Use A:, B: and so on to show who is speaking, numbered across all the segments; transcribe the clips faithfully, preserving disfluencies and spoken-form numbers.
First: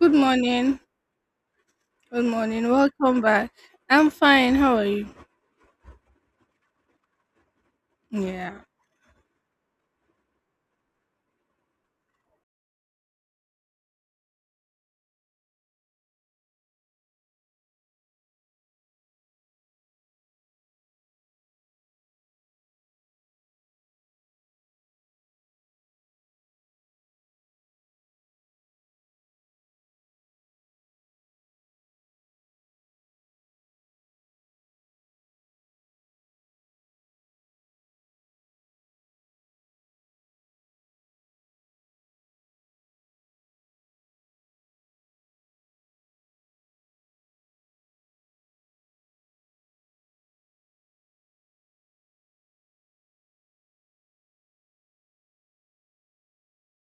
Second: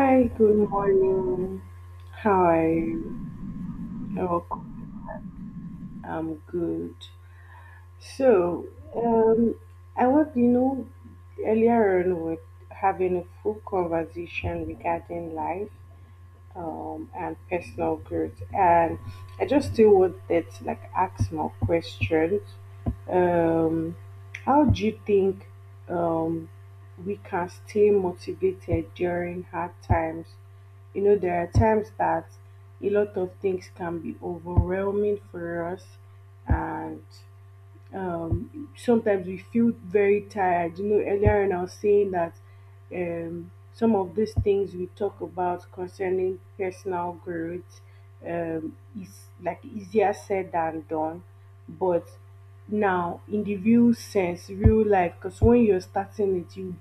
A: Good
B: good
A: morning.
B: morning.
A: Good
B: How
A: morning.
B: are
A: Welcome
B: you?
A: back. I'm
B: Oh,
A: fine. How are you?
B: I'm good.
A: Yeah.
B: So, um, I want you know earlier on we we're having a full conversation regarding life, um, and personal growth, and I just still wanted to like ask more questions. Um, how do you think um we can stay motivated during hard times? You know, there are times that a lot of things can be overwhelming for us, and um, sometimes we feel very tired. You know, earlier on I was saying that um, some of these things we talk about concerning personal growth um, is like easier said than done. But now, in the real sense, real life, because when you're starting it, you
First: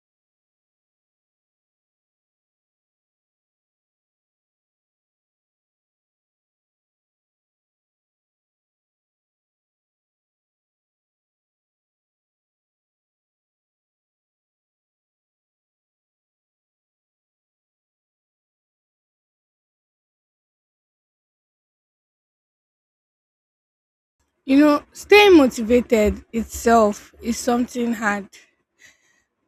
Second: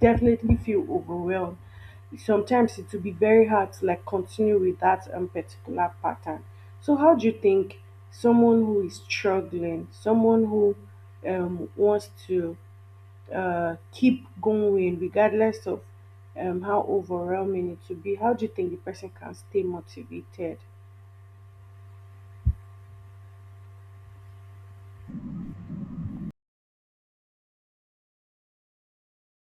B: definitely feel overwhelmed. Sometimes it will be very hard to like continue with that um, particular pattern. So how do you think someone who is struggling, someone who um, wants to uh, keep going regardless of um, how overwhelming it will be, how do you think the person can stay motivated?
A: You know, staying motivated itself is something hard.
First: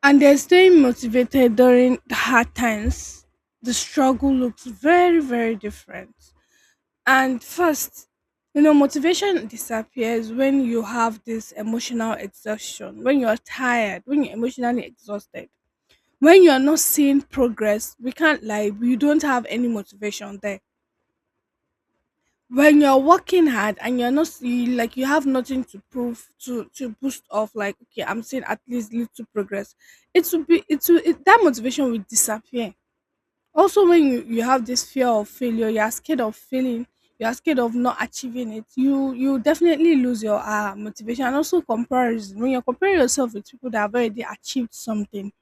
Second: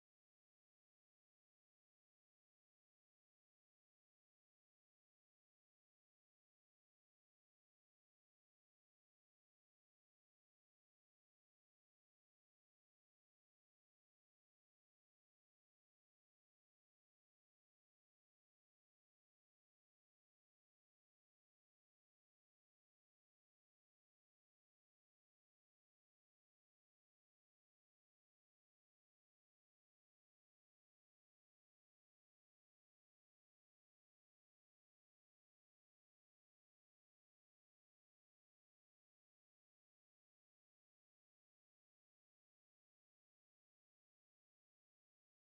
A: And then staying motivated during the hard times, the struggle looks very, very different. And first, you know, motivation disappears when you have this emotional exhaustion, when you're tired, when you're emotionally exhausted. When you're not seeing progress, we can't lie, we don't have any motivation there when you're working hard and you're not you, like you have nothing to prove to to boost off like, okay, I'm seeing at least little progress, it will be it will it, that motivation will disappear. Also when you, you have this fear of failure, you're scared of failing, you're scared of not achieving it. You you definitely lose your uh, motivation, and also comparison, when you compare yourself with people that have already achieved something,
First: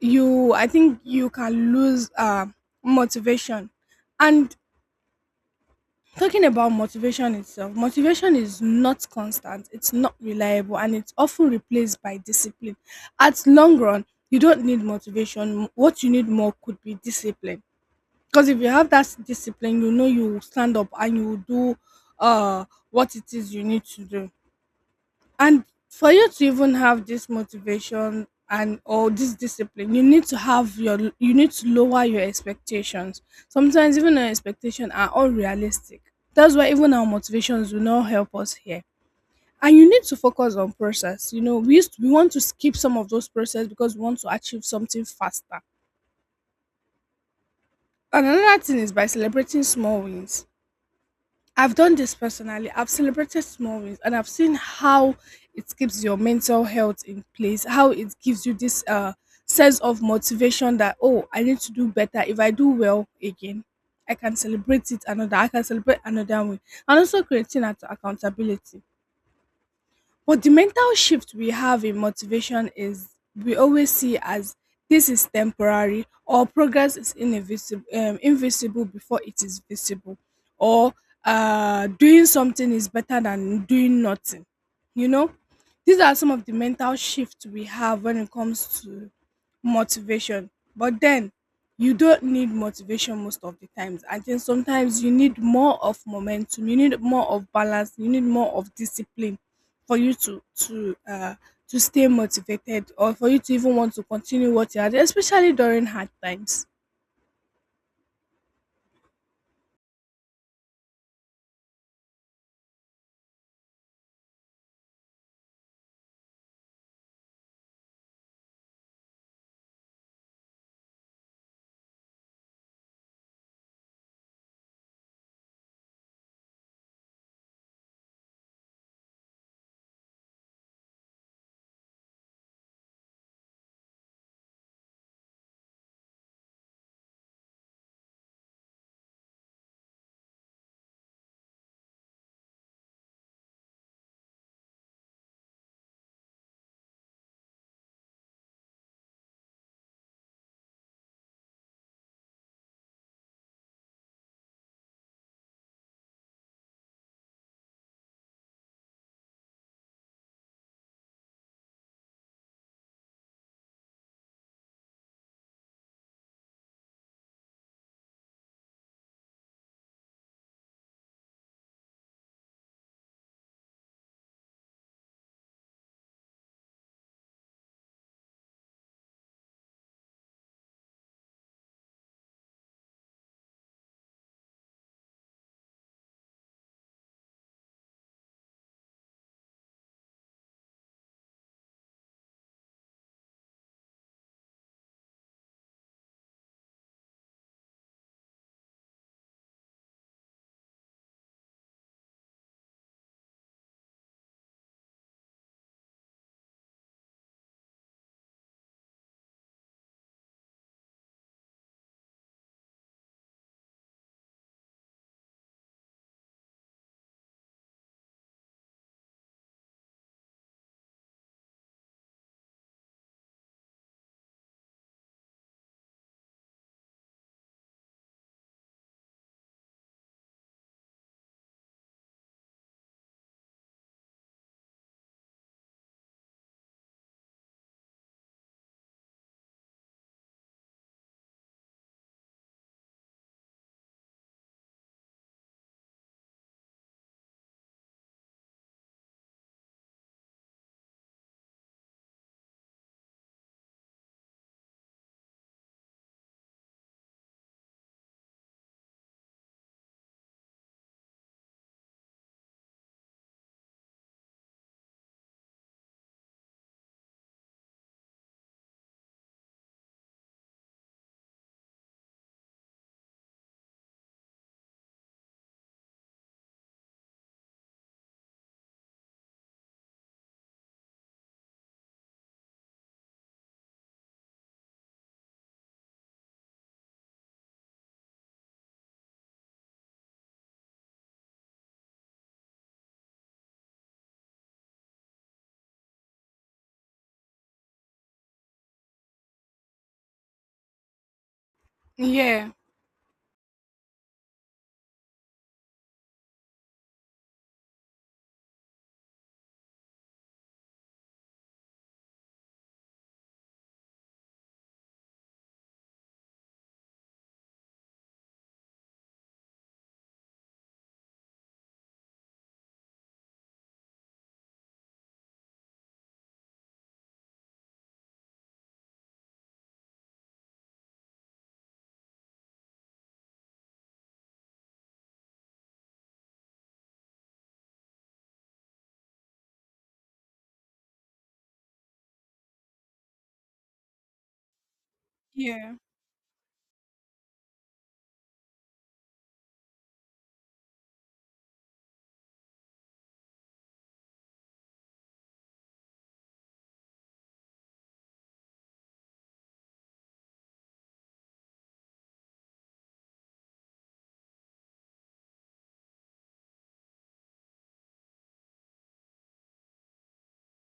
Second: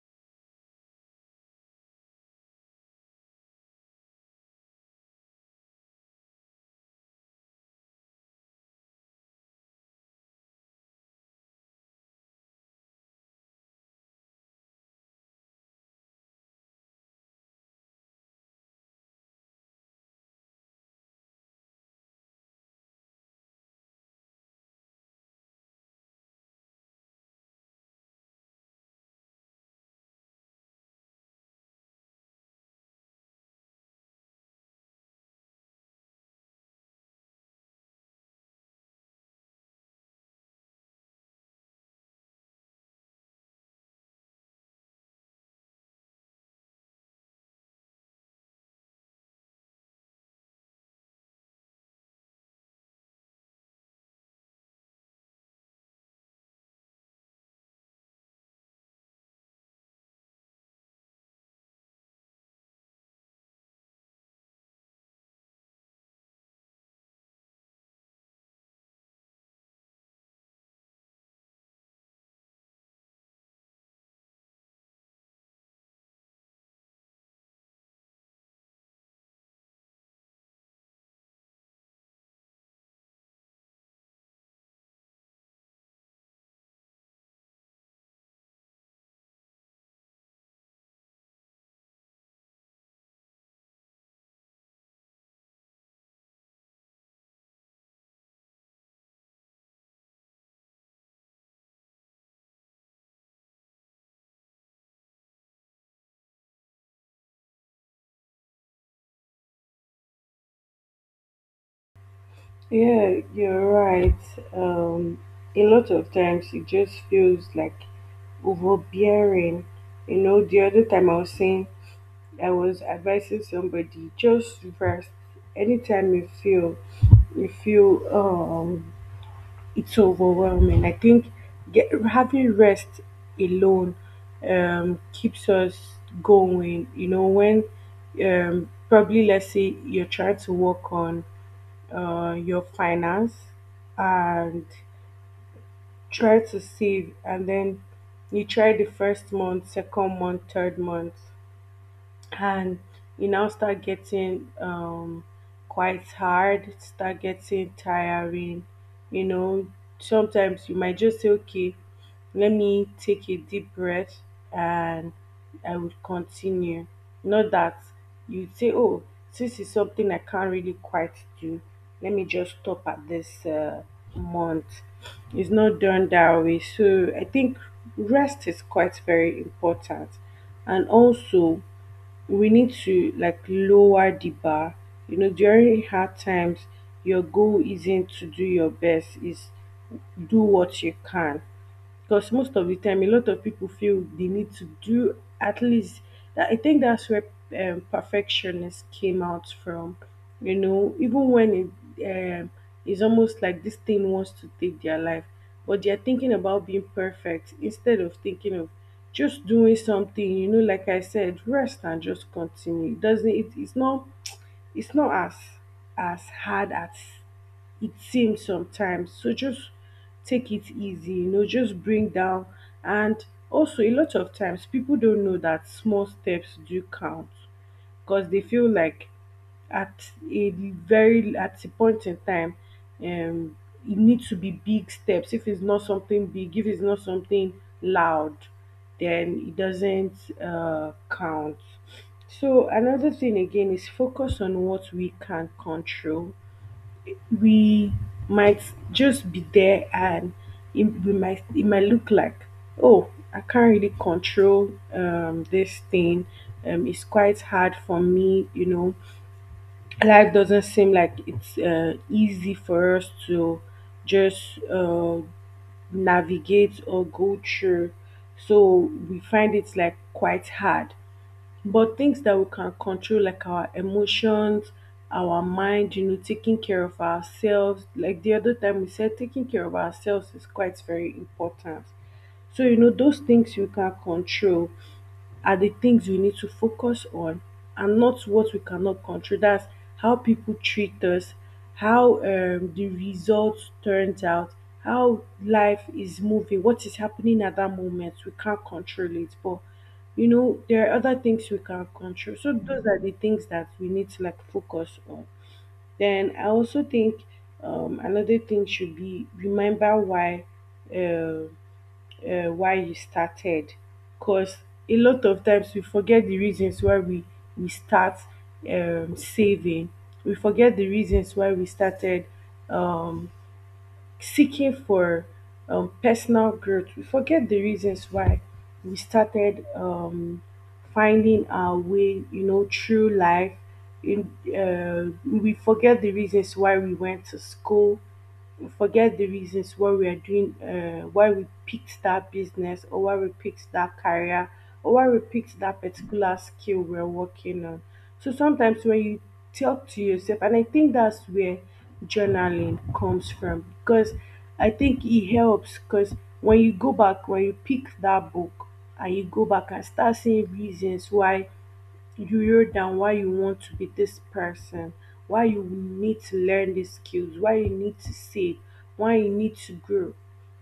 A: you I think you can lose uh, motivation. And talking about motivation itself, motivation is not constant, it's not reliable, and it's often replaced by discipline. At long run, you don't need motivation. What you need more could be discipline. Because if you have that discipline, you know you will stand up and you will do uh what it is you need to do. And for you to even have this motivation and or this discipline, you need to have your you need to lower your expectations. Sometimes even our expectations are unrealistic. That's why even our motivations will not help us here. And you need to focus on process. You know, we used we want to skip some of those process because we want to achieve something faster. And another thing is by celebrating small wins. I've done this personally. I've celebrated small wins, and I've seen how it keeps your mental health in place, how it gives you this uh sense of motivation that, oh, I need to do better. If I do well again, I can celebrate it another. I can celebrate another way. And also creating that accountability. But the mental shift we have in motivation is we always see as this is temporary, or progress is invisible, um, invisible before it is visible, or uh, doing something is better than doing nothing. You know, these are some of the mental shifts we have when it comes to motivation. But then you don't need motivation most of the times. I think sometimes you need more of momentum, you need more of balance, you need more of discipline for you to to uh to stay motivated, or for you to even want to continue what you are doing, especially during hard times.
B: Yeah, you're right. Um, a lot of times it just feels like overbearing. You know, the other time I was saying I was advising somebody just rest. Anytime you feel you feel um it's overwhelming. I think get, having rest alone um, keeps us going. You know, when um, probably let's say you're trying to work on uh, your finance and try to save, and then you try the first month, second month, third month, and you now start getting um quite hard, start getting tiring, you know. Sometimes you might just say, okay, let me take a deep breath and I will continue. Not that you say, oh, this is something I can't really quite do, let me just stop at this uh, month. It's not done that way, so I think rest is quite very important. And also, we need to like lower the bar. You know, during hard times, your goal isn't to do your best, is do what you can. Because most of the time, a lot of people feel they need to do at least. That, I think that's where um, perfectionists came out from. You know, even when it um, it's almost like this thing wants to take their life, but they're thinking about being perfect instead of thinking of just doing something. You know, like I said, rest and just continue. It doesn't it, it's not, it's not as as hard as it seems sometimes. So just take it easy, you know, just bring down. And also, a lot of times people don't know that small steps do count, because they feel like at a very at a point in time um it needs to be big steps. If it's not something big, if it's not something loud, then it doesn't uh, count. So another thing again is focus on what we can control. We might just be there and it, we might it might look like, oh, I can't really control um this thing, um it's quite hard for me. You know, life doesn't seem like it's uh, easy for us to just uh, navigate or go through, so we find it like quite hard. But things that we can control, like our emotions, our mind, you know, taking care of ourselves, like the other time we said, taking care of ourselves is quite very important. So you know those things you can control are the things we need to focus on, and not what we cannot control. That's how people treat us, how um, the results turns out, how life is moving, what is happening at that moment. We can't control it, but you know there are other things we can control.
A: Yeah,
B: So those are the things that we need to like focus on. Then I also think um, another thing should be remember why. Um, uh, why you started, because a lot of times we forget the reasons why we we start um, saving. We forget the reasons why we started um, seeking for um, personal growth. We forget the reasons why we started um, finding our way, you know, through life. In uh, We forget the reasons why we went to school. We forget the reasons why we are doing, uh, why we picked that business, or why we picked that career, or why we picked
A: yeah,
B: that particular skill we're working on. So sometimes when you talk to yourself, and I think that's where journaling comes from, because I think it helps, because when you go back, when you pick that book and you go back and start seeing reasons why you wrote down, why you want to be this person, why you need to learn these skills, why you need to save, why you need to grow.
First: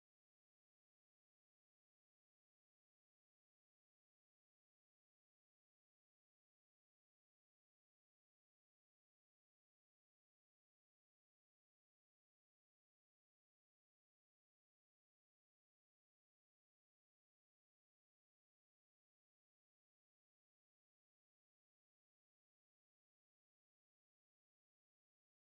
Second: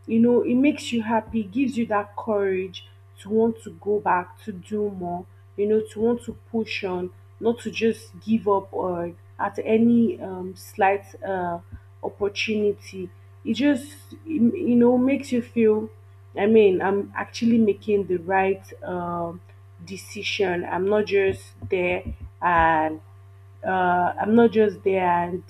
B: You know, it makes you happy, it gives you that courage to want to go back, to do more, you know, to want to push on, not to just give up or at any um, slight uh, opportunity. It just, you know, makes you feel, I mean, I'm actually making the right. Um, decision. I'm not just there and uh, I'm not just there and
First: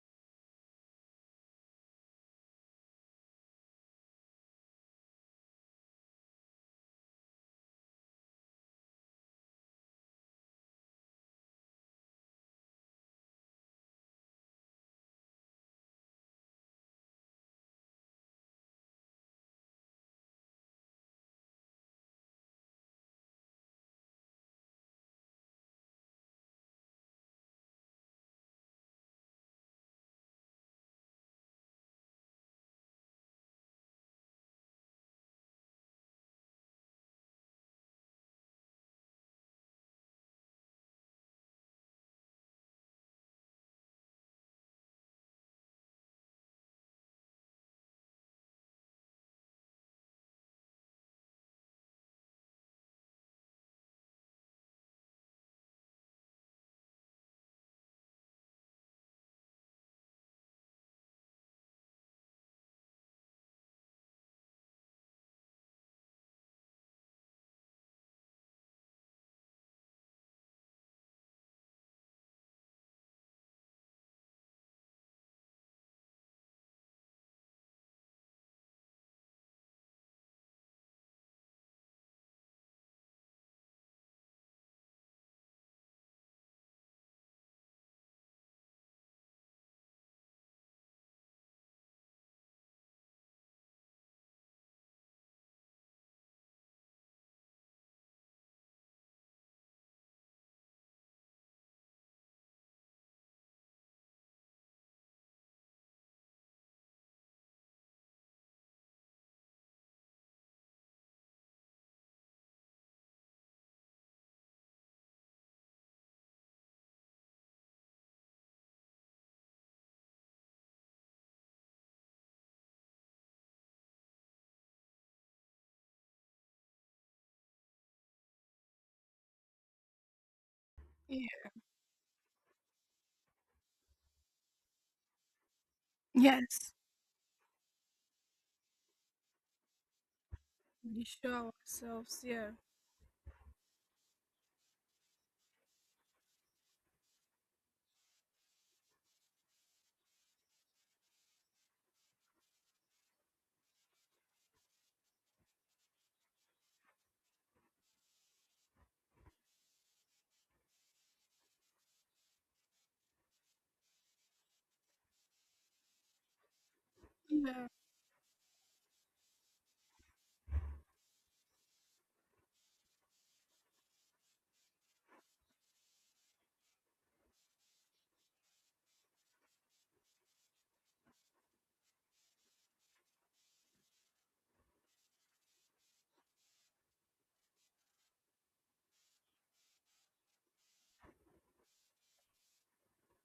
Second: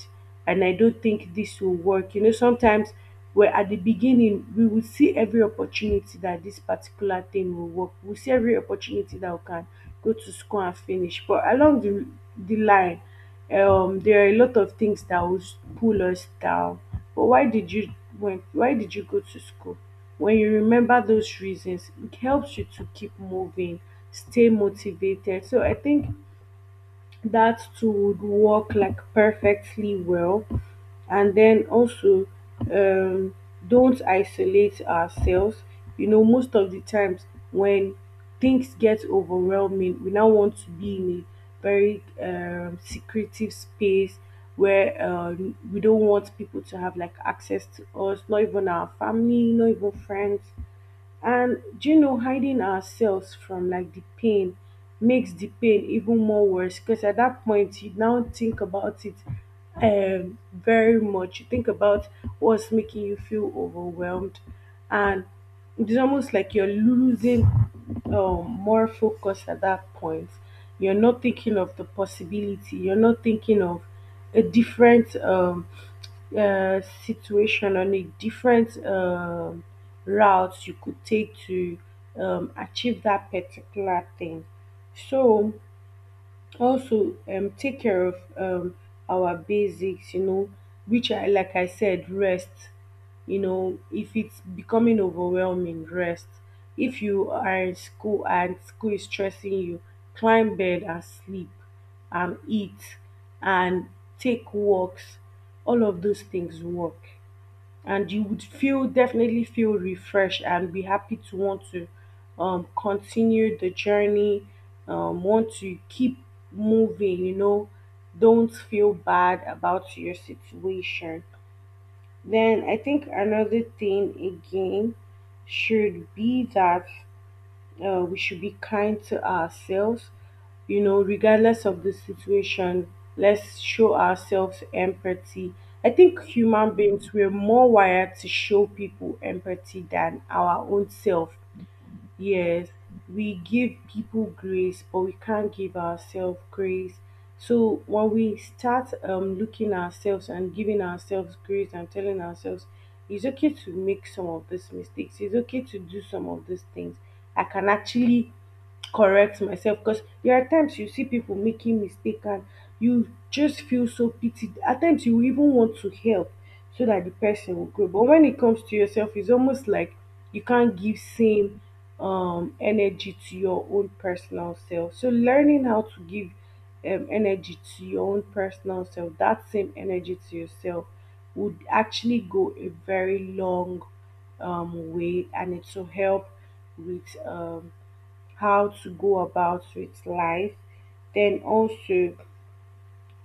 B: and I don't think this will work. You know, sometimes we're at the beginning, we will see every opportunity that this particular thing will work. We'll see every opportunity that we can go to school and finish. But along the the line, um, there are a lot of things that will s- pull us down. But why did you when why did you go to school? When you remember those reasons, it helps you to keep moving, stay motivated. So I think that too would work like perfectly well. And then also, um, don't isolate ourselves. You know, most of the times when things get overwhelming, we now want to be in a very um, secretive space where uh, we don't want people to have like access to us, not even our family, not even friends. And do you know, hiding ourselves from like the pain makes the pain even more worse, because at that point you now think about it um, very much. You think about what's making you feel overwhelmed, and it's almost like you're losing um, more focus at that point. You're not thinking of the possibility. You're not thinking of a different. Um, uh, situation on a different um route you could take to um, achieve that particular thing. So also um take care of um our basics, you know, which I like I said rest. You know, if it's becoming overwhelming, rest. If you are in school and school is stressing you, climb bed and sleep, and eat, and take walks. All of those things work, and you would feel definitely feel refreshed and be happy to want to um, continue the journey, um, want to keep moving, you know, don't feel bad about your situation. Then I think another thing again should be that uh, we should be kind to ourselves, you know,
A: yeah,
B: regardless of the situation. Let's show ourselves empathy. I think
A: yes,
B: human beings were more wired to show people empathy than our own
A: we
B: self.
A: show ourselves, yeah.
B: Yes, we give people grace, but we can't give ourselves grace. So when we start um, looking ourselves and giving ourselves grace and telling ourselves it's okay to make some of these mistakes, it's okay to do some of these things, I can actually correct myself. Because there are times you see people making mistake, and you just feel so pity at times, you even want to help so that the person will
A: Yeah,
B: grow. But when it comes to yourself, it's almost like you can't give same um energy to your own personal self. So learning how to give um, energy to your own personal self that same energy to yourself would actually go a very long um, way, and it will help with um, how to go about with life. Then also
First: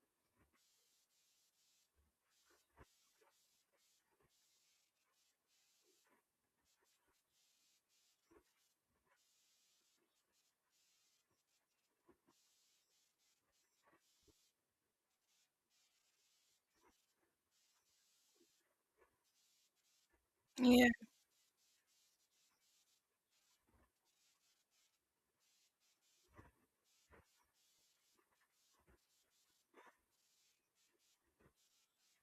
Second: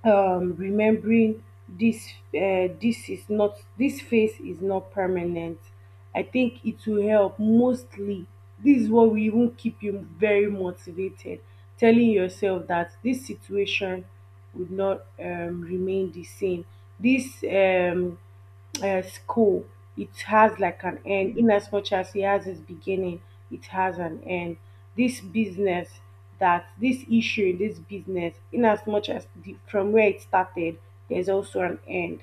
B: um, remembering this uh, this is not this phase is not permanent. I think it will help mostly. This is what will even keep you very motivated, telling yourself that this situation would not um, remain the same. This um, uh, School, it has like
A: yeah,
B: an end. In as much as it has its beginning, it has an end. This business, that this issue in this business, in as much as the, from where it started, there's also an end.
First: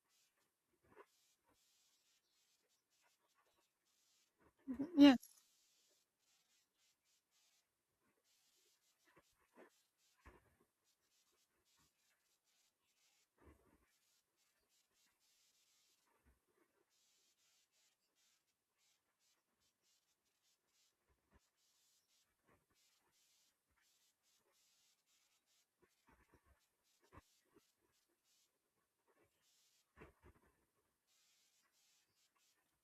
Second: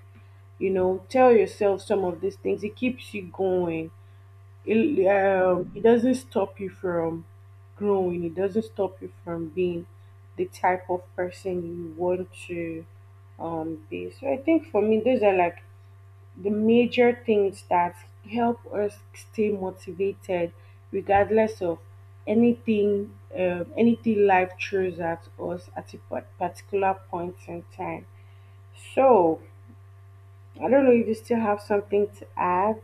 B: You know, tell yourself some of these things. It keeps you going. It
A: yes.
B: um, it doesn't stop you from growing. It doesn't stop you from being the type of person you want to um be. So I think for me, those are like the major things that help us stay motivated regardless of anything, um, anything life throws at us at a par- particular point in time. So I don't know if you still have something to add.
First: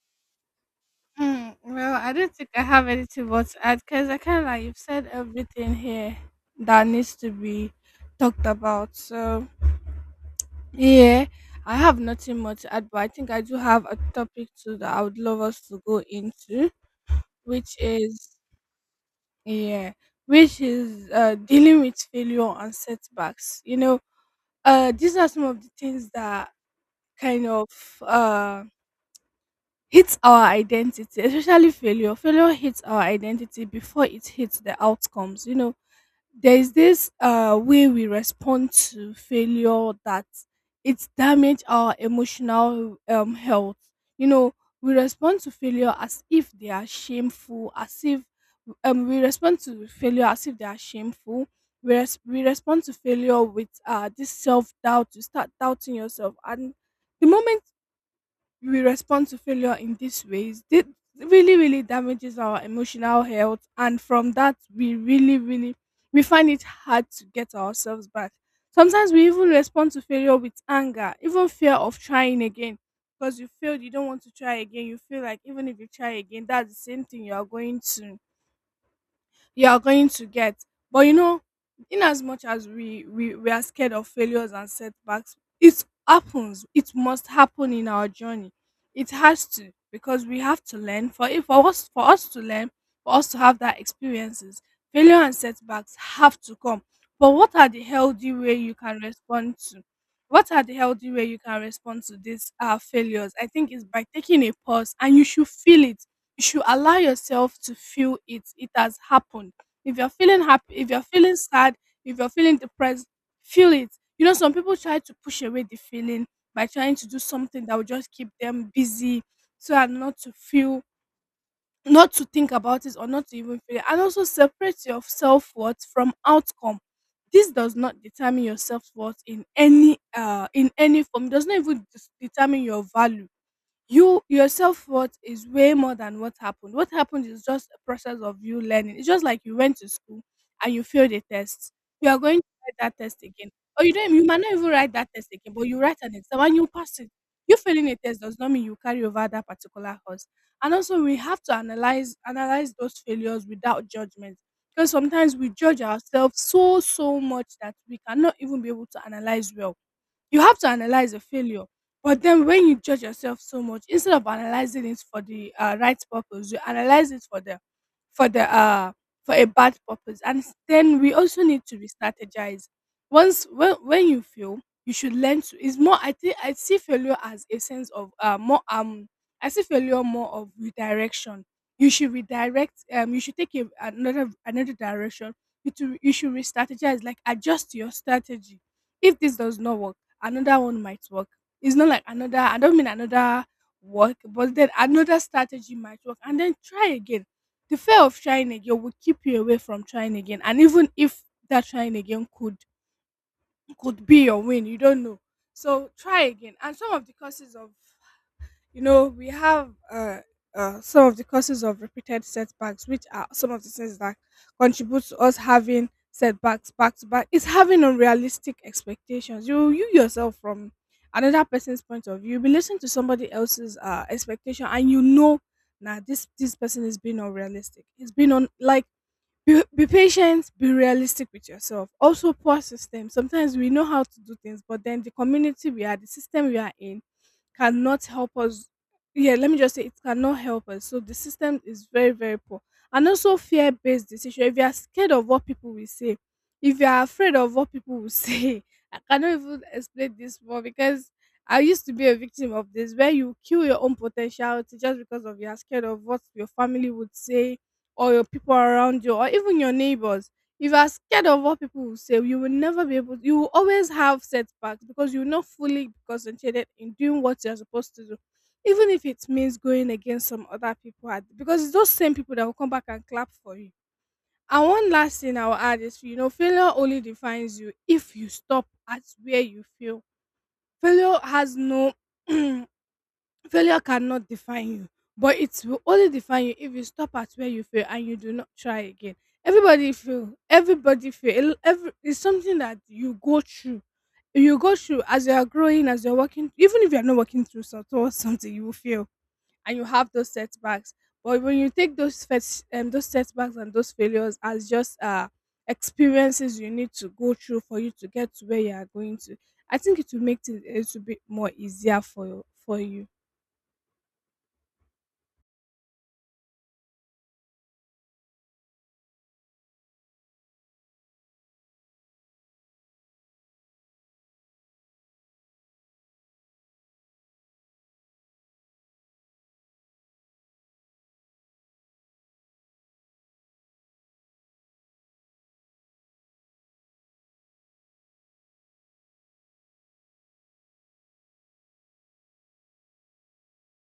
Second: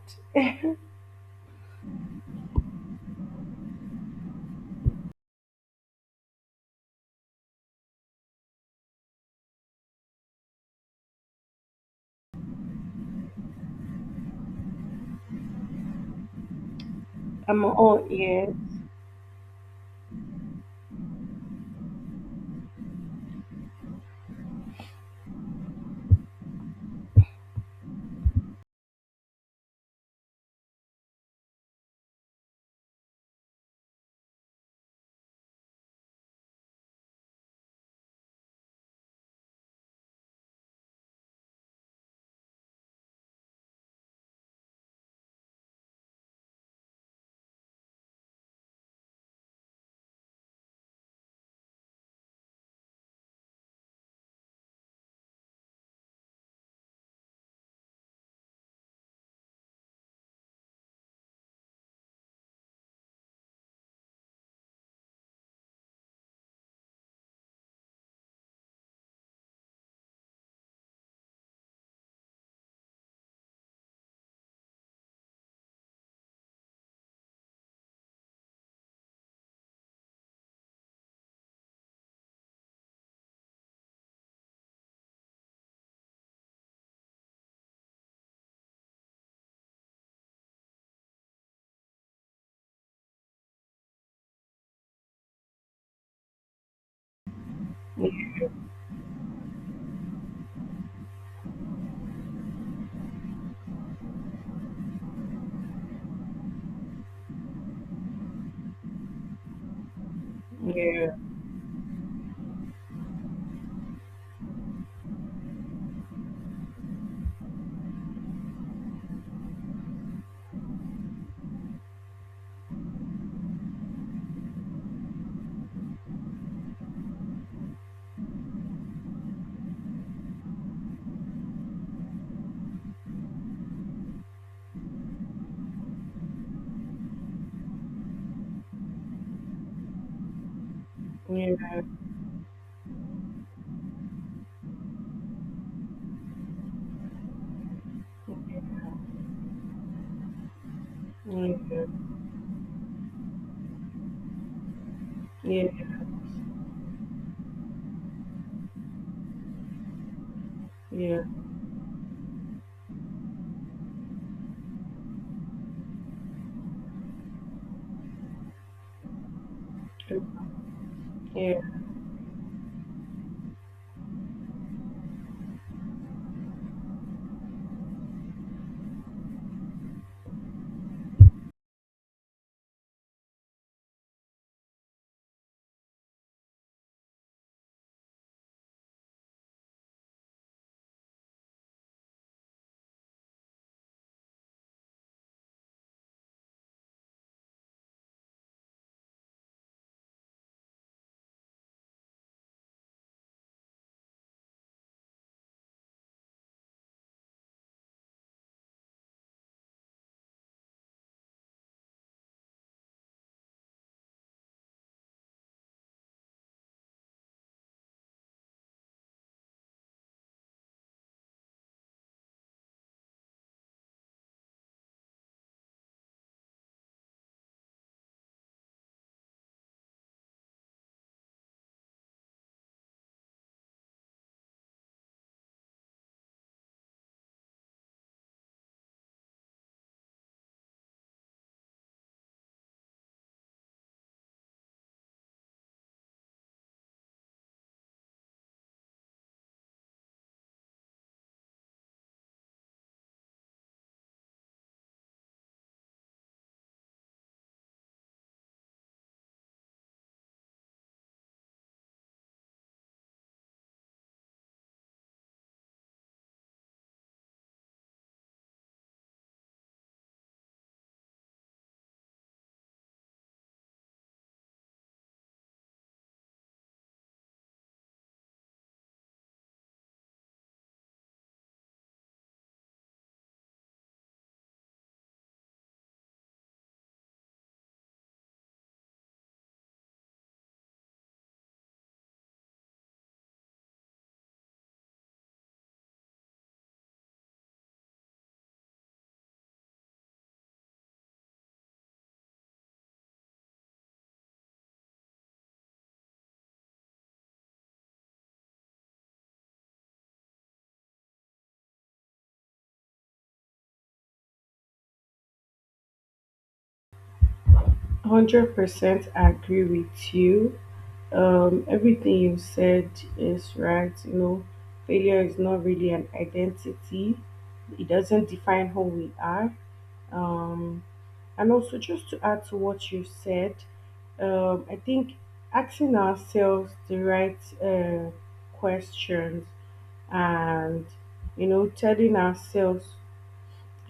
A: Mm, well, I don't think I have anything more to add because I kind of like you've said everything here that needs to be talked about. So, yeah, I have nothing more to add, but I think I do have a topic too that I would love us to go into,
B: I'm
A: which
B: all
A: is,
B: ears.
A: yeah, which is uh, dealing with failure and setbacks. You know, uh, these are some of the things that kind of uh, hits our identity, especially failure. Failure hits our identity before it hits the outcomes. You know, there's this uh, way we respond to failure that it damage our emotional um, health. You know, we respond to failure as if they are shameful, as if um, we respond to failure as if they are shameful. We, res- we respond to failure with uh, this self doubt. You start doubting yourself, and the moment we will respond to failure in these ways, it really, really damages our emotional health, and from that we really, really we find it hard to get ourselves back. Sometimes we even respond to failure with anger, even fear of trying again, because you failed, you don't want to try again. You feel like even if you try again, that's the same thing you are going to you are going to get. But you know, in as much as we, we we are scared of failures and setbacks, it happens. It must happen in our journey. It has to, because we have to learn. For if for us for us to learn, for us to have that experiences, failure and setbacks have to come. But what are the healthy way you can respond to? What are the healthy way you can respond to these uh, failures? I think it's by taking a pause, and you should feel it, you should allow yourself to feel it. It has happened. If you're feeling happy, if you're
B: Yeah
A: feeling sad, if you're feeling depressed, feel it. You know, some people try to push away the feeling by trying to do something that will just keep them busy, so as not to feel, not to think about it, or not to even feel it. And also separate your self-worth from outcome. This does not determine your self-worth in any uh in any form. It does not even dis- determine your value. You your self worth is way more than what happened. What happened is just a process of you learning. It's just like you went to school and you failed a
B: yeah
A: test.
B: yeah
A: You are going to write that test again. Or you don't you might not even write that test again, but you write an exam and you pass it. You failing a test does not mean you carry over that particular course. And also we have to
B: yeah
A: analyze analyze those failures without judgment. Because sometimes we
B: yeah
A: judge
B: yeah
A: ourselves so so much that we cannot even be able to analyze well. You have to analyze a
B: yeah.
A: failure, but then when you judge yourself so much, instead of analyzing it for the uh, right purpose, you analyze it for the for the uh for a bad
B: yeah,
A: purpose. And s- then we also
B: yeah.
A: need to be strategized. Once when when you fail, you should learn to. It's more. I think I see failure as a sense of uh more um. I see failure more of redirection. You should redirect. Um, you should take a, another another direction. you to you should re-strategize, like adjust your strategy. If this does not work, another one might work. It's not like another, I don't mean another work, but then another strategy might work. And then try again. The fear of trying again will keep you away from trying again. And even if that trying again could could be your win, you don't know. So try again. And some of the causes of, you know, we have uh, uh, some of the causes of repeated setbacks, which are some of the things that contribute to us having setbacks back to back. It's having unrealistic expectations. You, you yourself, from another person's point of view, you be listening to somebody else's uh, expectation, and you know, now this this person is being unrealistic. It's been on like. Be, be patient, be realistic with yourself. Also, poor system. Sometimes we know how to do things, but then the community we are, the system we are in, cannot help us. Yeah, let me just say it cannot help us. So the system is very, very poor. And also fear based decision. If you are scared of what people will say, if you are afraid of what people will say, I cannot even explain this more because I used to be a victim of this, where you kill your own potentiality just because of you are scared of what your family would say, or your people around you, or even your neighbors. If you are scared of what people will say, you will never be able. You will always have setbacks because you will not fully be concentrated in doing what you are supposed to do, even if it means going against some other people. at- Because it's those same people that will come back and clap for you. And one last thing I will add is, you know, failure only defines you if you stop at where you feel. Failure has no Failure cannot define you, but it will only define you if you stop at where you fail and you do not try again. Everybody fail. Everybody fail. It- Every, it's something that you go through. You go through as you are growing, as you're working. Even if you're not working through some- towards something, you will fail and you have those setbacks. But when you take those first, um, those setbacks and those failures as just uh experiences you need to go through for you to get to where you are going to, I think it will make it, it will be more easier for for you.
B: one Hundred percent agree with you. Um, everything you said is right. You know, failure is not really an identity. It doesn't define who we are. Um, and also, just to add to what you said, um, I think asking ourselves the right uh, questions and you know telling ourselves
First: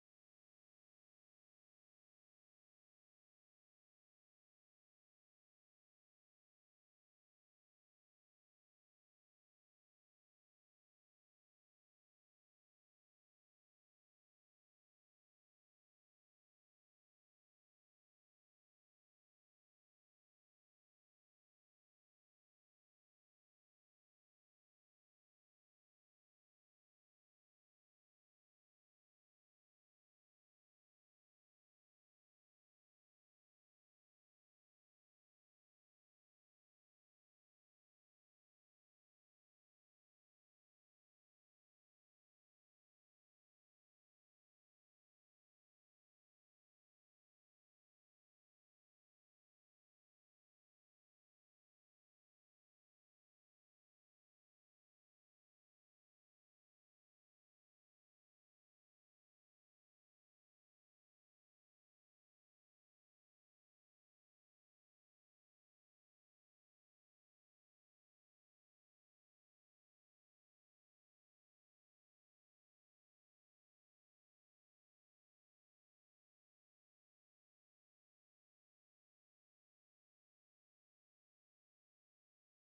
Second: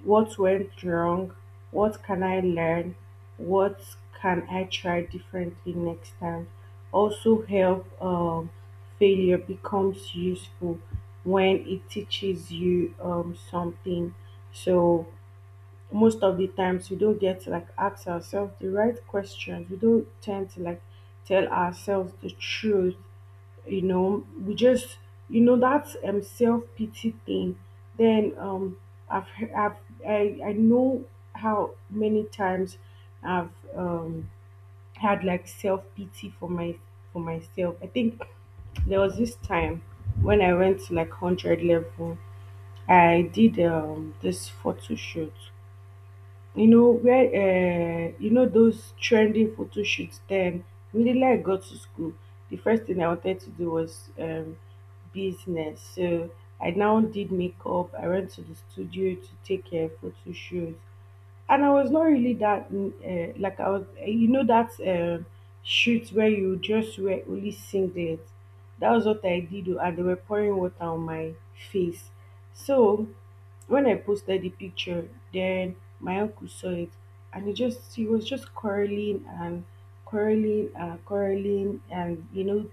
B: what went wrong? What can I learn? What can I try differently next time? Also, help um, failure becomes useful when it teaches you um, something. So, most of the times we don't get to like ask ourselves the right questions. We don't tend to like tell ourselves the truth, you know, we just, you know, that um self-pity thing, then um i've he- i've i, I know how many times I've um had like self-pity for my for myself. I think there was this time when I went to like one hundred level. I did um this photo shoot, you know, where um you know those trending photo shoots. Then immediately I got to school, the first thing I wanted to do was um business. So I now did makeup, I went to the studio to take um photo shoots, and I was not really that mm, uh, like I was, you know, that um shoot where you just wear only singlet. That was what I did, oh, and they were pouring water on my face. So when I posted the picture, then my uncle saw it, and he just he was just quarreling and quarreling and quarreling, and you know,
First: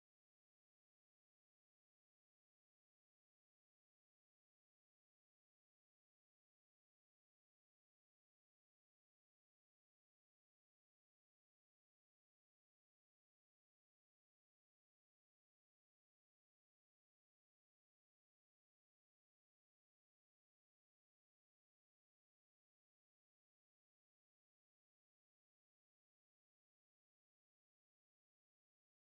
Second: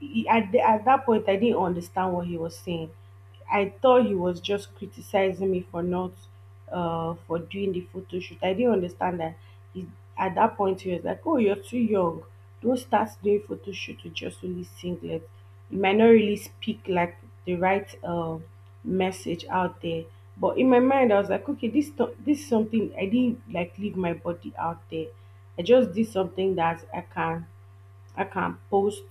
B: he, at the, at that point I didn't understand what he was saying. I thought he was just criticizing me for not uh for doing the photo shoot. I didn't understand that he at that point he was like, oh, you're too young. Don't start doing photo shoot with just only singlet. You might not really speak like the right uh, message out there. But in my mind I was like, okay, this th- this is something, I didn't like leave my body out there. I just did something that I can I can post,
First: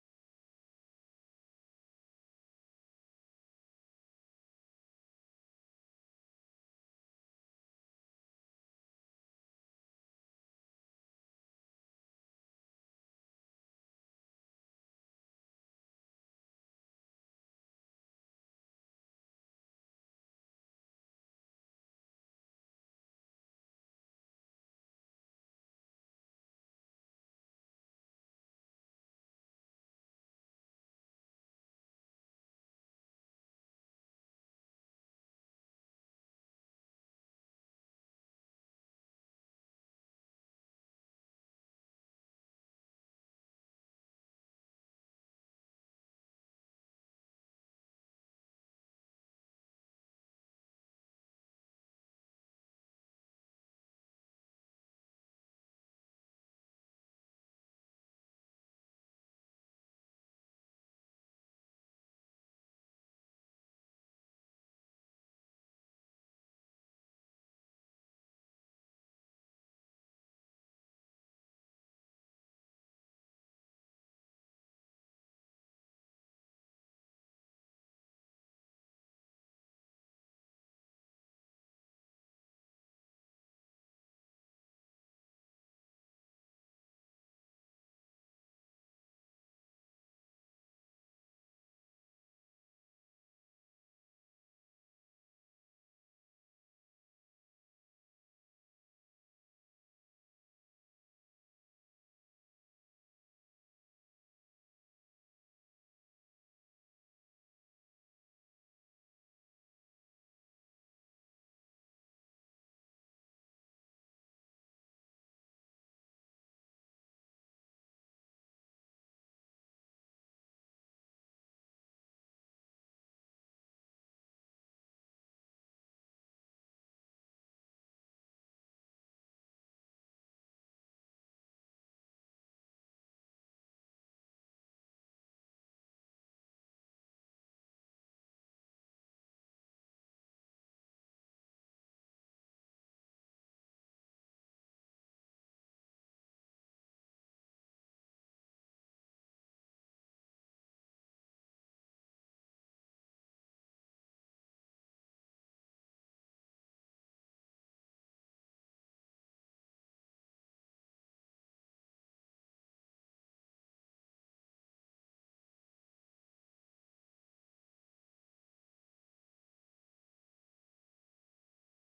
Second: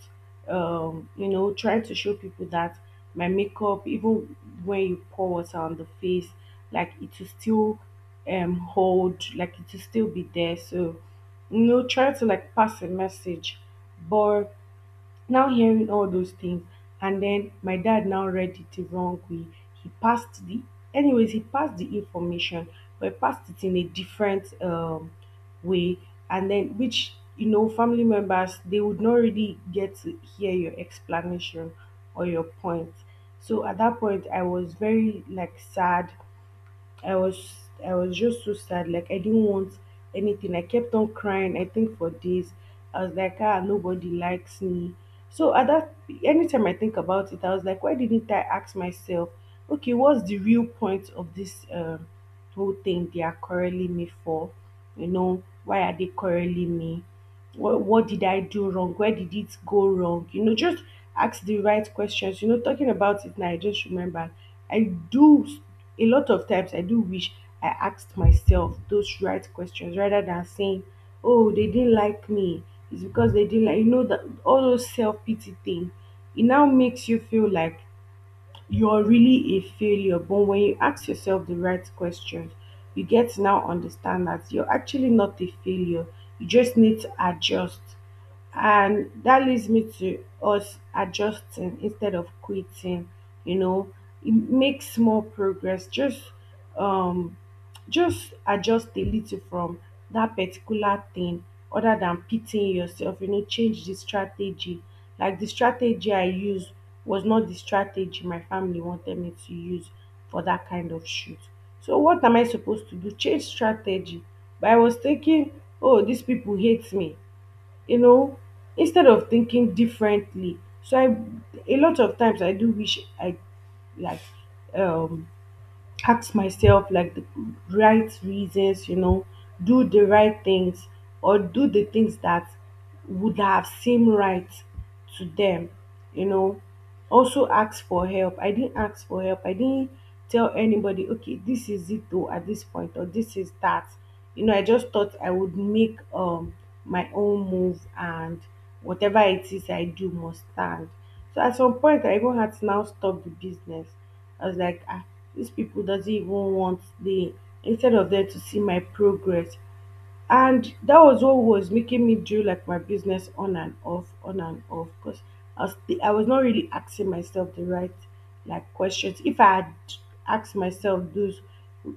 B: um, you know, trying to show people that my makeup, even when you pour water on the face, like it will still um hold, like it will still be there. So, you know, try to like pass a message. But now hearing all those things, and then my dad now read it the wrong way. He passed the, anyways, he passed the information, but he passed it in a different um, way, and then which you know family members, they would not really get to hear your explanation or your point. So at that point, I was very like sad I was I was just so sad. Like I didn't want anything. I kept on crying, I think for days. I was like, ah, nobody likes me. So at that anytime I think about it, I was like, why didn't I ask myself, okay, what's the real point of this um whole thing they are quarreling me for? You know, why are they quarreling me? what, what did I do wrong? Where did it go wrong? You know, just ask the right questions. You know, talking about it now, I just remember I do a lot of times I do wish I asked myself those right questions rather than saying, oh, they didn't like me. It's because they didn't like, you know, that all those self pity thing. It now makes you feel like you're really a failure. But when you ask yourself the right questions, you get to now understand that you're actually not a failure. You just need to adjust, and that leads me to us adjusting instead of quitting, you know, make small progress, just um just adjust a little from that particular thing, other than pitying yourself, you know, change the strategy. Like the strategy I used was not the strategy my family wanted me to use for that kind of shoot. So what am I supposed to do? Change strategy. But I was thinking, oh, these people hate me, you know, instead of thinking differently. So I a lot of times I do wish I like um ask myself like the right reasons, you know, do the right things or do the things that would have seemed right to them, you know. Also ask for help. I didn't ask for help. I didn't tell anybody, okay, this is it though at this point or this is that. You know, I just thought I would make um my own move, and whatever it is I do must stand. So at some point I even had to now stop the business. I was like, ah, these people doesn't even want the, instead of them to see my progress. And that was what was making me do like my business on and off, on and off, because I was I was not really asking myself the right like questions. If I had asked myself those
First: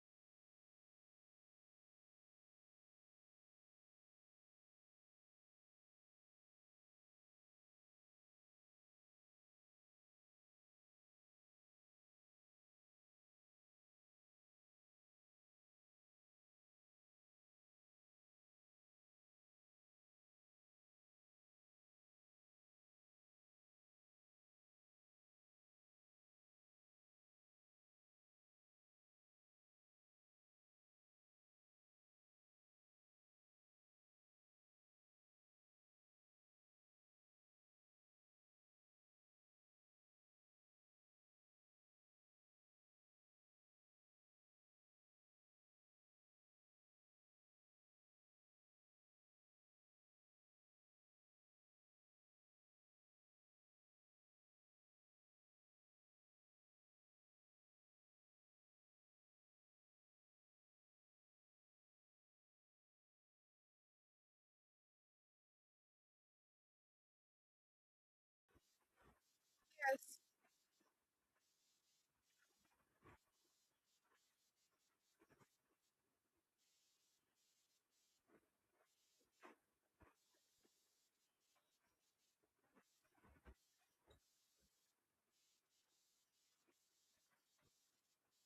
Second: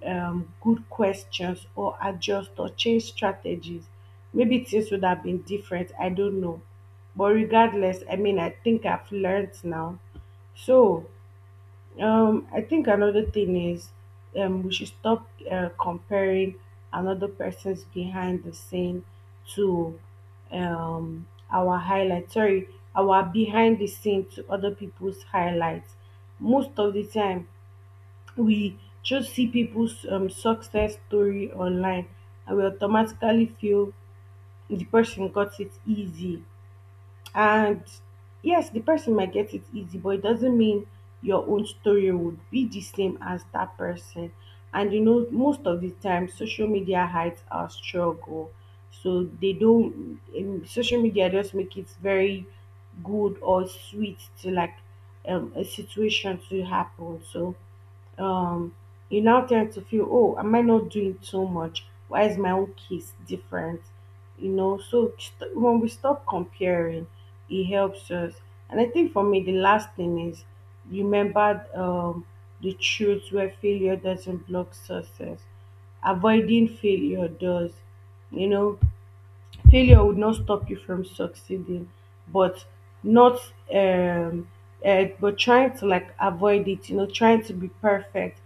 B: um, good questions or adjust or change strategies, maybe things would have been different. I don't know. But regardless, I mean, I think I've learned now. So um, I think another thing is, um, we should stop uh, comparing another person's behind the scene to um, our highlight. Sorry, our behind the scene to other people's highlights. Most of the time, we just see people's um, success story online, and we automatically feel the person got it easy, and yes, the person might get it easy, but it doesn't mean your own story would be the same as that person. And you know, most of the time, social media hides our struggle, so they don't. Um, social media just make it very good or sweet to like um, a situation to happen. So um you now tend to feel, oh, am I not doing too much? Why is my own case different? You know, so st- when we stop comparing, it helps us. And I think for me the last thing is, remember um the truth where failure doesn't block success, avoiding failure does. You know, failure would not stop you from succeeding, but not um uh, but trying to like avoid it, you know, trying to be perfect.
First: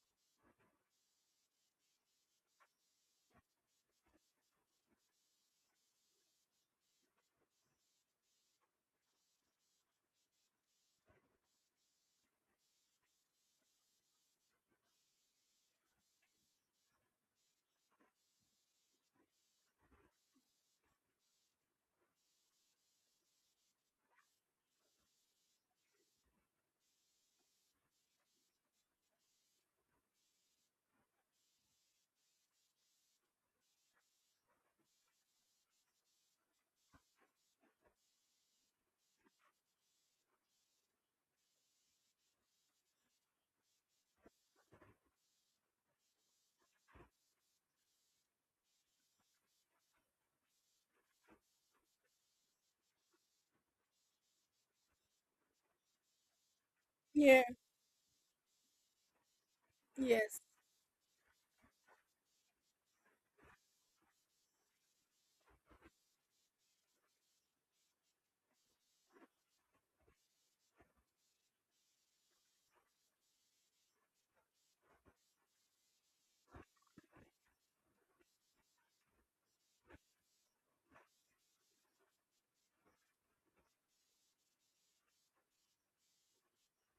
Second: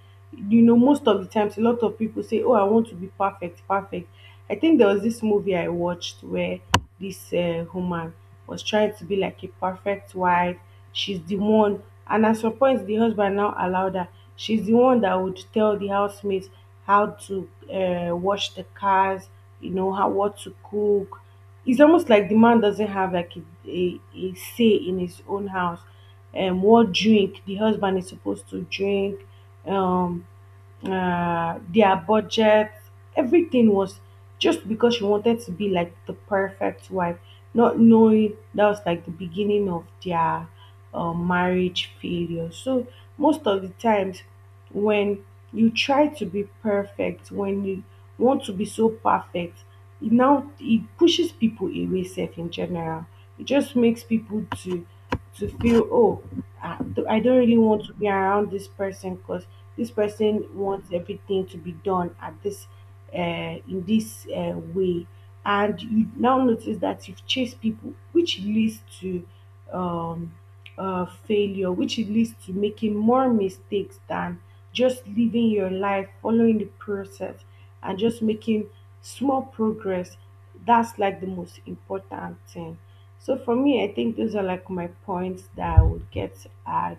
B: You know, most of the times a lot of people say, oh, I want to be perfect perfect. I think there was this movie I watched where this uh, woman was trying to be like a perfect wife. She's the one, and at some point the husband now allowed her, she's the one that would tell the housemates how to uh, wash the cars, you know how, what to cook. It's almost like the man doesn't have like a, a, a say in his own house, and what drink the husband is supposed to drink, um uh, their budget, everything was just because she wanted to be like the perfect wife, not knowing that was like the beginning of their uh, marriage failure. So most of the times, when you try to be perfect, when you want to be so perfect, it now it pushes people away. Self in general, it just makes people to to feel, oh, I I don't
A: Yeah.
B: really want to be around this person because this
A: Yes.
B: person wants everything to be done at this uh, in this uh, way, and you now notice that you've chased people, which leads to um, uh, failure, which leads to making more mistakes than just living your life following the process and just making small progress. That's like the most important thing. So for me, I think those are like my points that I would get to add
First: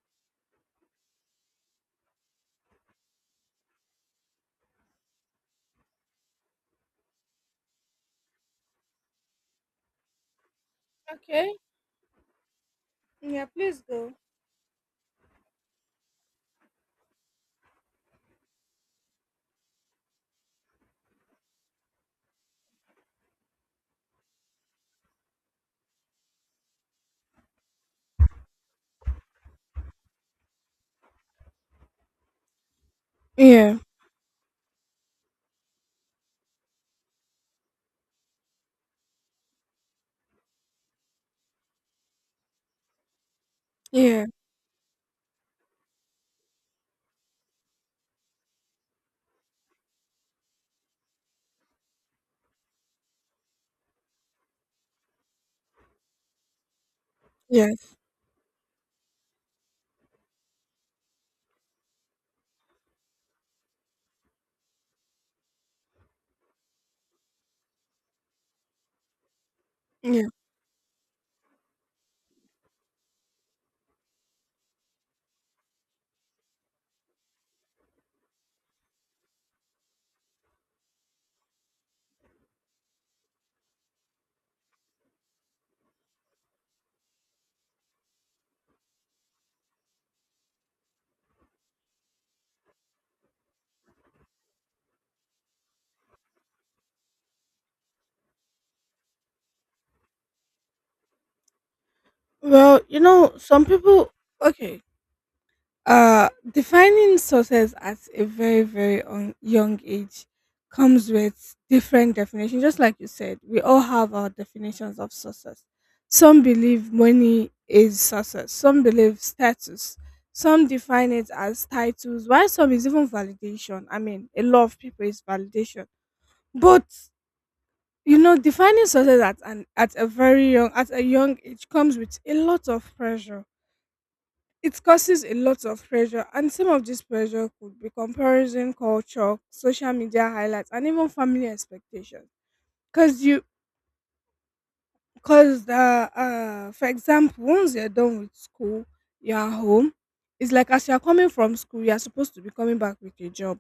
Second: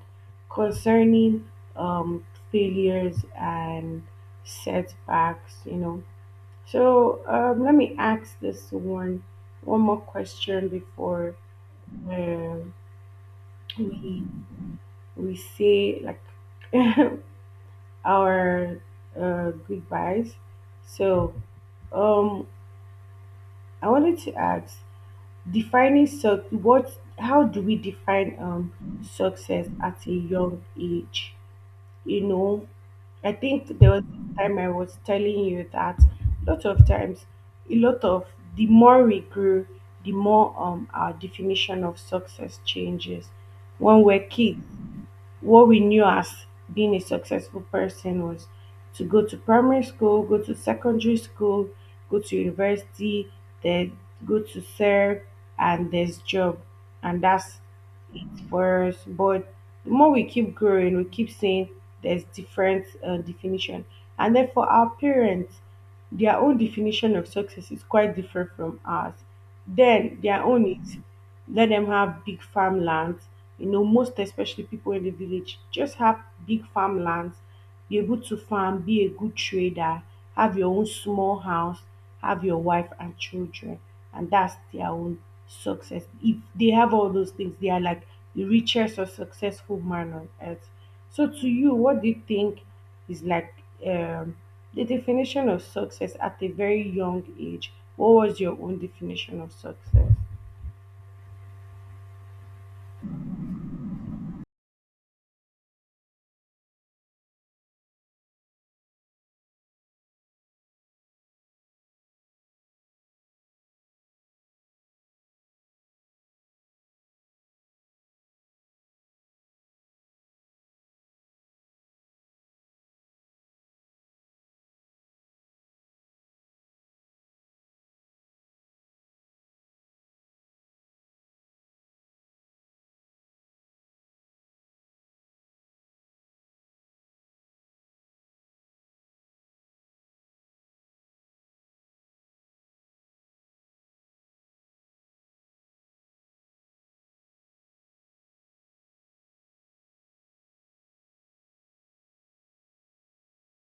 B: concerning um, failures and setbacks. You know. So um, let me ask this one one more question before
A: Okay.
B: um
A: Yeah. Please go.
B: we we say like our uh, goodbyes. So um, I wanted to ask. Defining suc what How do we define um success at a young age? You know, I think
A: Yeah,
B: there was this time I was telling you that a lot of times a lot of the more we grow, the more um our definition of success changes. When
A: yeah,
B: we're kids, what we knew as being a successful person was to go to primary school, go to secondary school, go to university, then go to serve, and there's job, and that's
A: yes,
B: it for us. But the more we keep growing, we keep saying there's different uh, definition, and then for our parents, their own definition of success is quite different from ours. Then
A: yeah.
B: their own is let them have big farmlands. You know, most especially people in the village just have big farmlands, be able to farm, be a good trader, have your own small house, have your wife and children, and that's their own success. If they have all those things, they are like the richest or successful man on earth. So to you, what do you think is like um, the definition of success at a very young age? What was your own definition of success?
A: Well, you know, some people, okay, uh, defining success at a very, very un- young age comes with different definitions. Just like you said, we all have our definitions of success. Some believe money is success, some believe status, some define it as titles, while some is even validation. I mean, a lot of people is validation. But you know defining success at an at a very young at a young age comes with a lot of pressure. It causes a lot of pressure, and some of this pressure could be comparison culture, social media highlights, and even family expectations. Because you because the uh For example, once you're done with school, you're at home. It's like as you're coming from school, you're supposed to be coming back with a job.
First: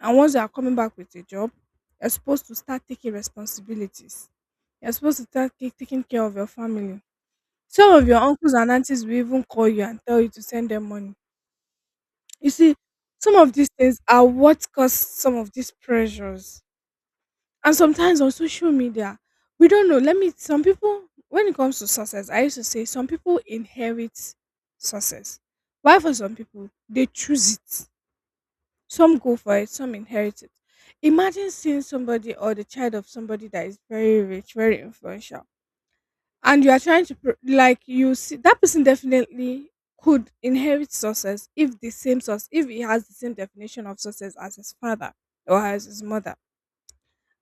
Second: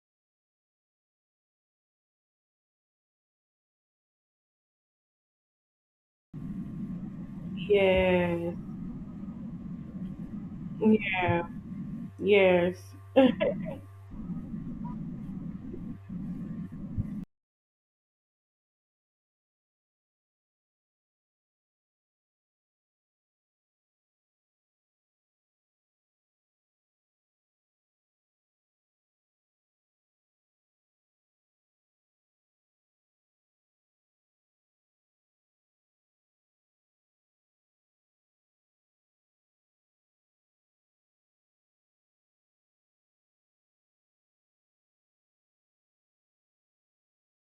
A: And once you're coming back with a job, you're supposed to start taking responsibilities. You're supposed to start ta- taking care of your family. Some of your uncles
B: Yes,
A: and aunties will even call you and tell you to send them money.
B: yeah,
A: You see,
B: yes,
A: some of these things are what cause some of these pressures. And sometimes on social media, we don't know. Let me, some people, when it comes to success, I used to say some people inherit success. Why for some people, they choose it. Some go for it, some inherit it. Imagine seeing somebody or the child of somebody that is very rich, very influential, and you are trying to pr- like you see that person definitely could inherit success if the same source if he has the same definition of success as his father or as his mother.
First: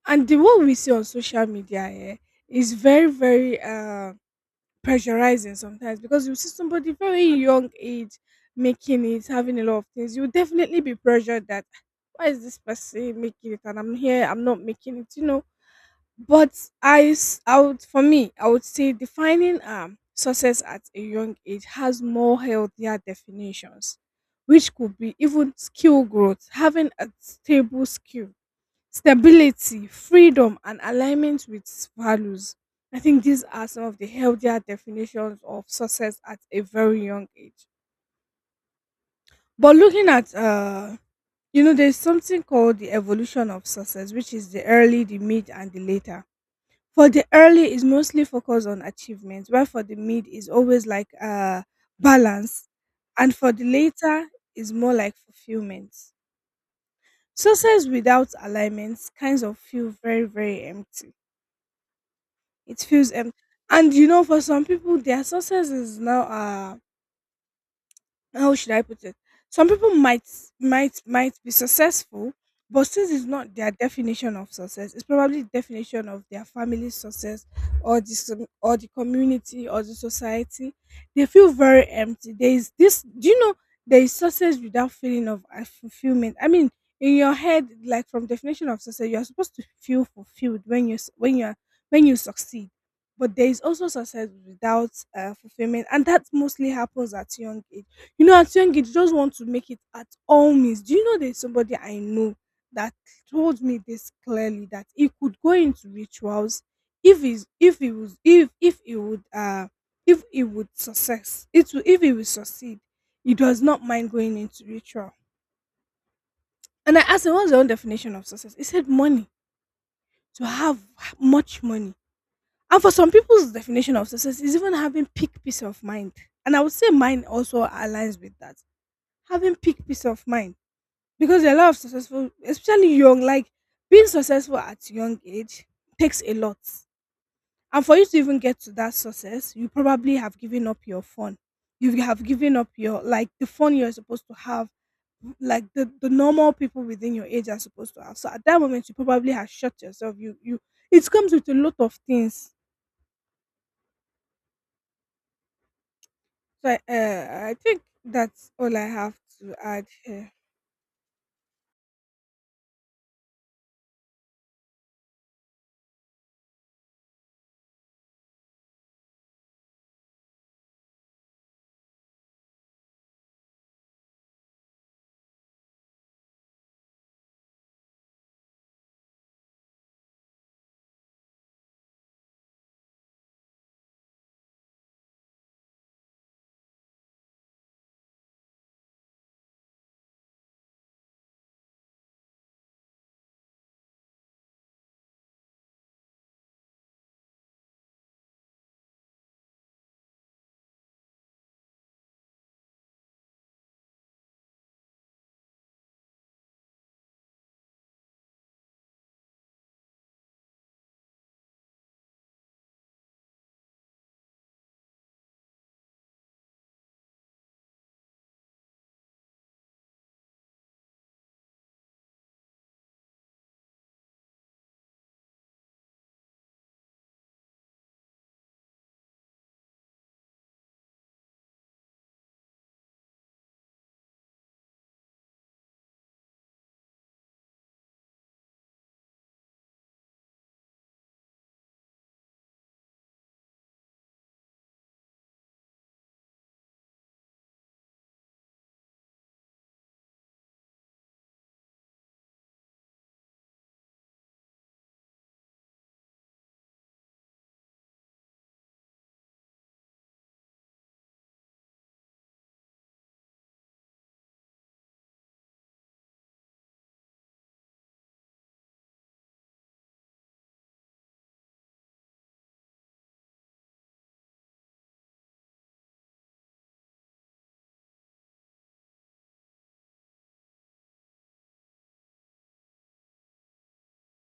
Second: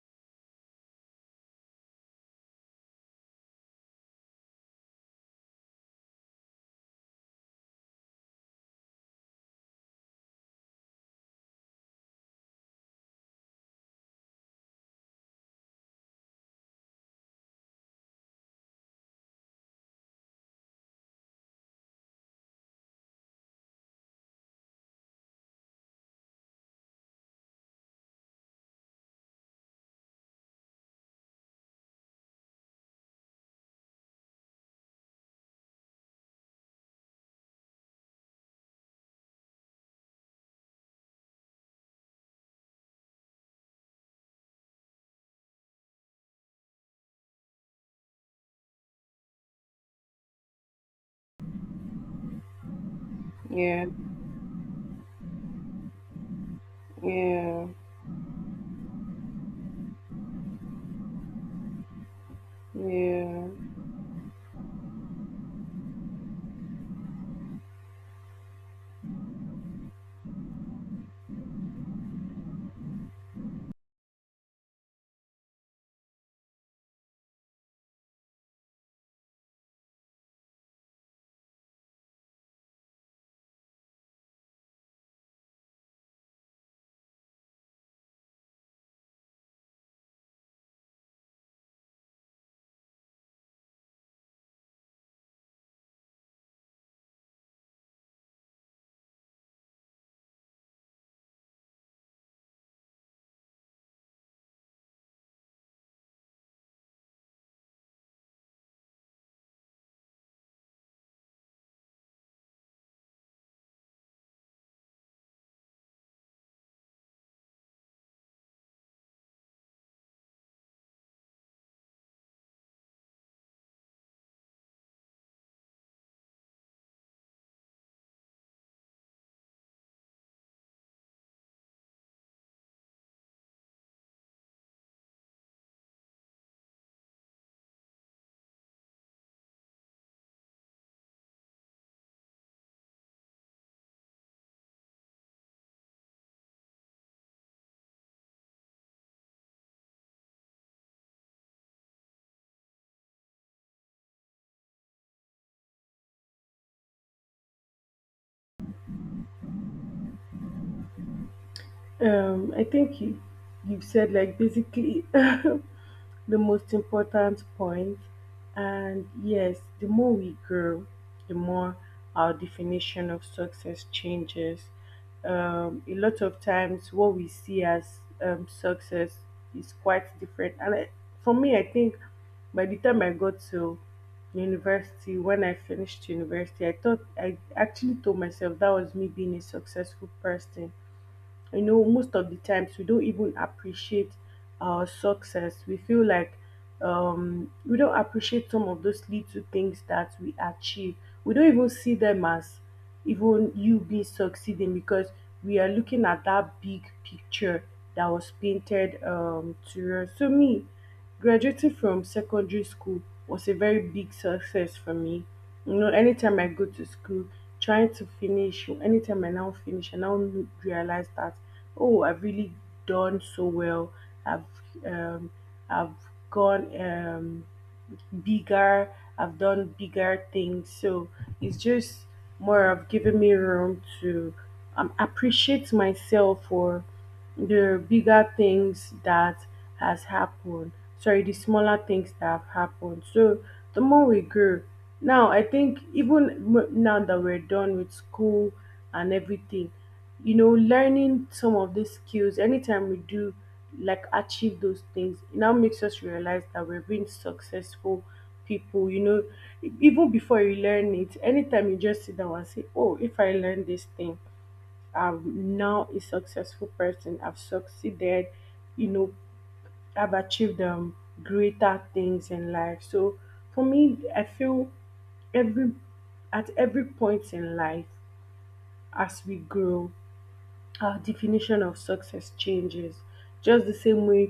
A: And the one we see on social media here is very very uh pressurizing sometimes, because you see somebody very young age making it, having a lot of things. You definitely be pressured that why is this person making it and I'm here, I'm not making it, you know? But I, s- I would, for me, I would say defining um, success at a young age has more healthier definitions, which could be even skill growth, having a stable skill, stability, freedom, and alignment with values. I think these are some of the healthier definitions of success at a very young age. But looking at, uh, you know, There's something called the evolution of success, which is the early, the mid, and the later. For the early is mostly focused on achievement, while for the mid is always like uh balance, and for the
B: yeah,
A: later is more like fulfillment.
B: yeah,
A: Success without alignment kinds of feel very, very empty. It feels empty.
B: yeah.
A: And you know, for some people, their success is now uh how should I put it? Some people might might might be successful, but since it's not their definition of success, it's probably the definition of their family's success, or the som- or the community or the society. They feel very empty. There is this. Do you know there is success without feeling of uh, fulfillment? I mean, in your head, like from definition of success, you are supposed to feel fulfilled when you s- when you are when you succeed. But there is also success without uh, fulfillment, and that mostly happens at young age. You know, at young age, you just want to make it at all means. Do you know there's somebody I know that told me this clearly, that he could go into rituals if he's if he was if if he would uh if he would success it will if he will succeed, he does not mind going into ritual. And I asked him, what's your own definition of success? He said money, to have much money. And for some people's definition of success is even having peak peace of mind. And I would say mine also aligns with that. Having peak peace of mind, because a lot of successful especially young like being successful at young age takes a lot. And for you to even get to that success, you probably have given up your fun. You have given up your, like, the fun you're supposed to have, like the, the normal people within your age are supposed to have. So at that moment, you probably have shut yourself. you you It comes with a lot of things. So i, uh, I think that's all I have to add here.
B: Um, I think you you said, like, basically the most important point. And yes, the more we grow, the more our definition of success changes. Um, a lot of times, what we see as um, success is quite different. And I, for me, I think by the time I got to university, when I finished university, I thought, I actually told myself that was me being a successful person. You know, most of the times we don't even appreciate our success. We feel like, um we don't appreciate some of those little things that we achieve. We don't even see them as even you being succeeding, because we are looking at that big picture that was painted um to us. So me, graduating from secondary school was a very big success for me. You know, anytime I go to school, trying to finish, anytime I now finish, I now n- realize that, oh, I've really done so well. I've um, I've gone, um, bigger. I've done bigger things. So it's just more of giving me room to um, appreciate myself for the bigger things that has happened, sorry, the smaller things that have happened. So the more we grow now, I think, even m- now that we're done with school and everything, you know, learning some of these skills, anytime we do like achieve those things, it now makes us realize that we're being successful people, you know. E- even before you learn it, anytime you just sit down and say, oh, if I learn this thing, I'm now a successful person. I've succeeded, you know, I've achieved, um, greater things in life. So for me, I feel every, at every point in life as we grow, our definition of success changes. Just the same way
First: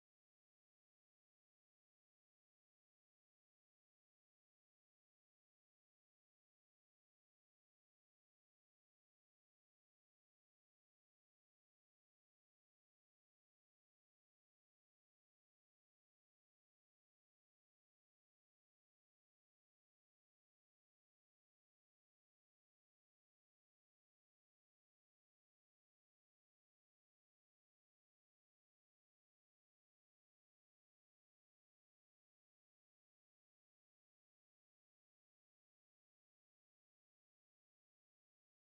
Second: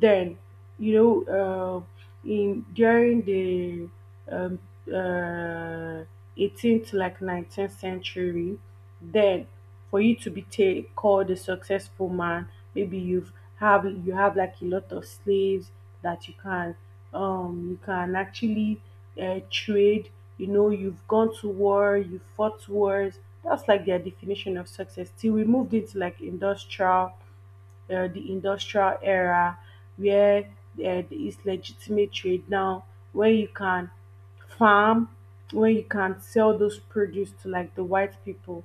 B: then, you know, uh, in during the um, uh, eighteenth to like nineteenth century, then for you to be ta- called a successful man, maybe you've, have you have like a lot of slaves that you can, um you can actually uh, trade, you know, you've gone to war, you fought wars. That's like their definition of success. Till we moved into like industrial, uh, the industrial era, where, uh, there is legitimate trade now, where you can farm, where you can sell those produce to like the white people.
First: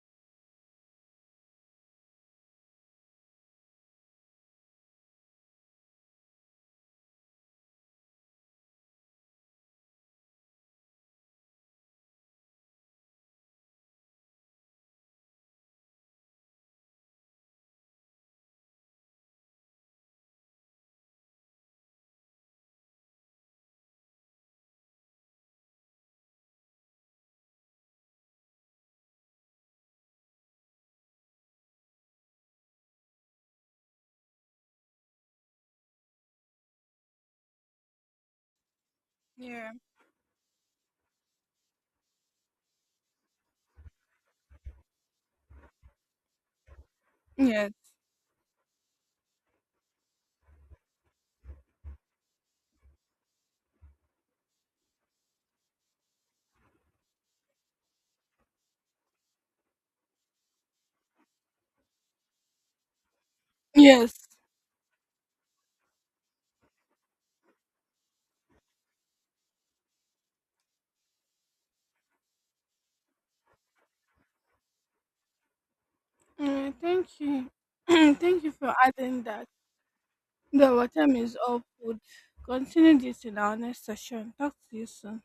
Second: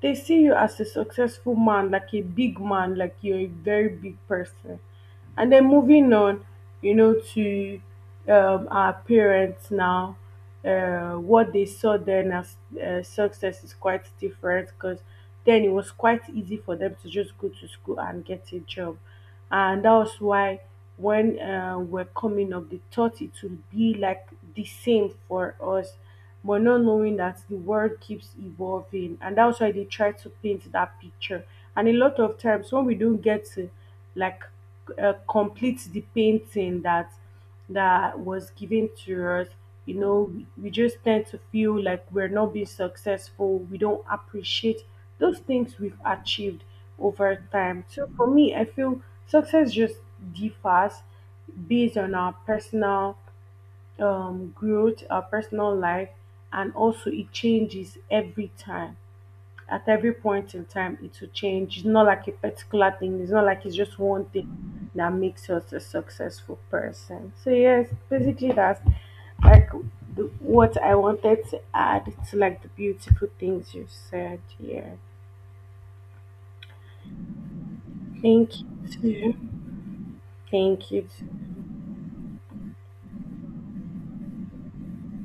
B: They see you as a successful man, like a big man, like you're a very big person. And then moving on, you know, to, um, our parents now, uh, what they saw then as uh, success is quite different, because then it was quite easy for them to just go to school and get a job. And that was why when, uh, we're coming up, they thought it would be like the same for us, but not knowing that the world keeps evolving. And that's why they try to paint that picture. And a lot of times when we don't get to, like, uh, complete the painting that that was given to us,
A: Yeah.
B: you know, we, we just tend to feel like we're not being successful. We don't appreciate those things we've achieved over
A: Yeah.
B: time. So for me, I feel success just differs based on our personal, um, growth, our personal life, and also it changes every time. At every point in time it will change. It's not like a particular thing, it's not like it's just one
A: Yes.
B: thing that makes us a successful person. So yes, basically, that's like the, what I wanted to add to, like, the beautiful things you said here.
A: Uh, thank you. Thank you
B: Thank
A: for
B: you
A: adding
B: too.
A: that. The
B: Thank you.
A: water is all food. Continue this in our next session. Talk to you soon.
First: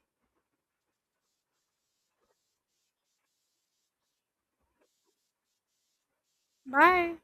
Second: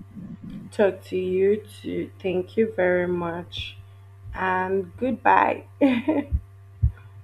B: To talk to you too, thank you very much, and goodbye.
A: Bye.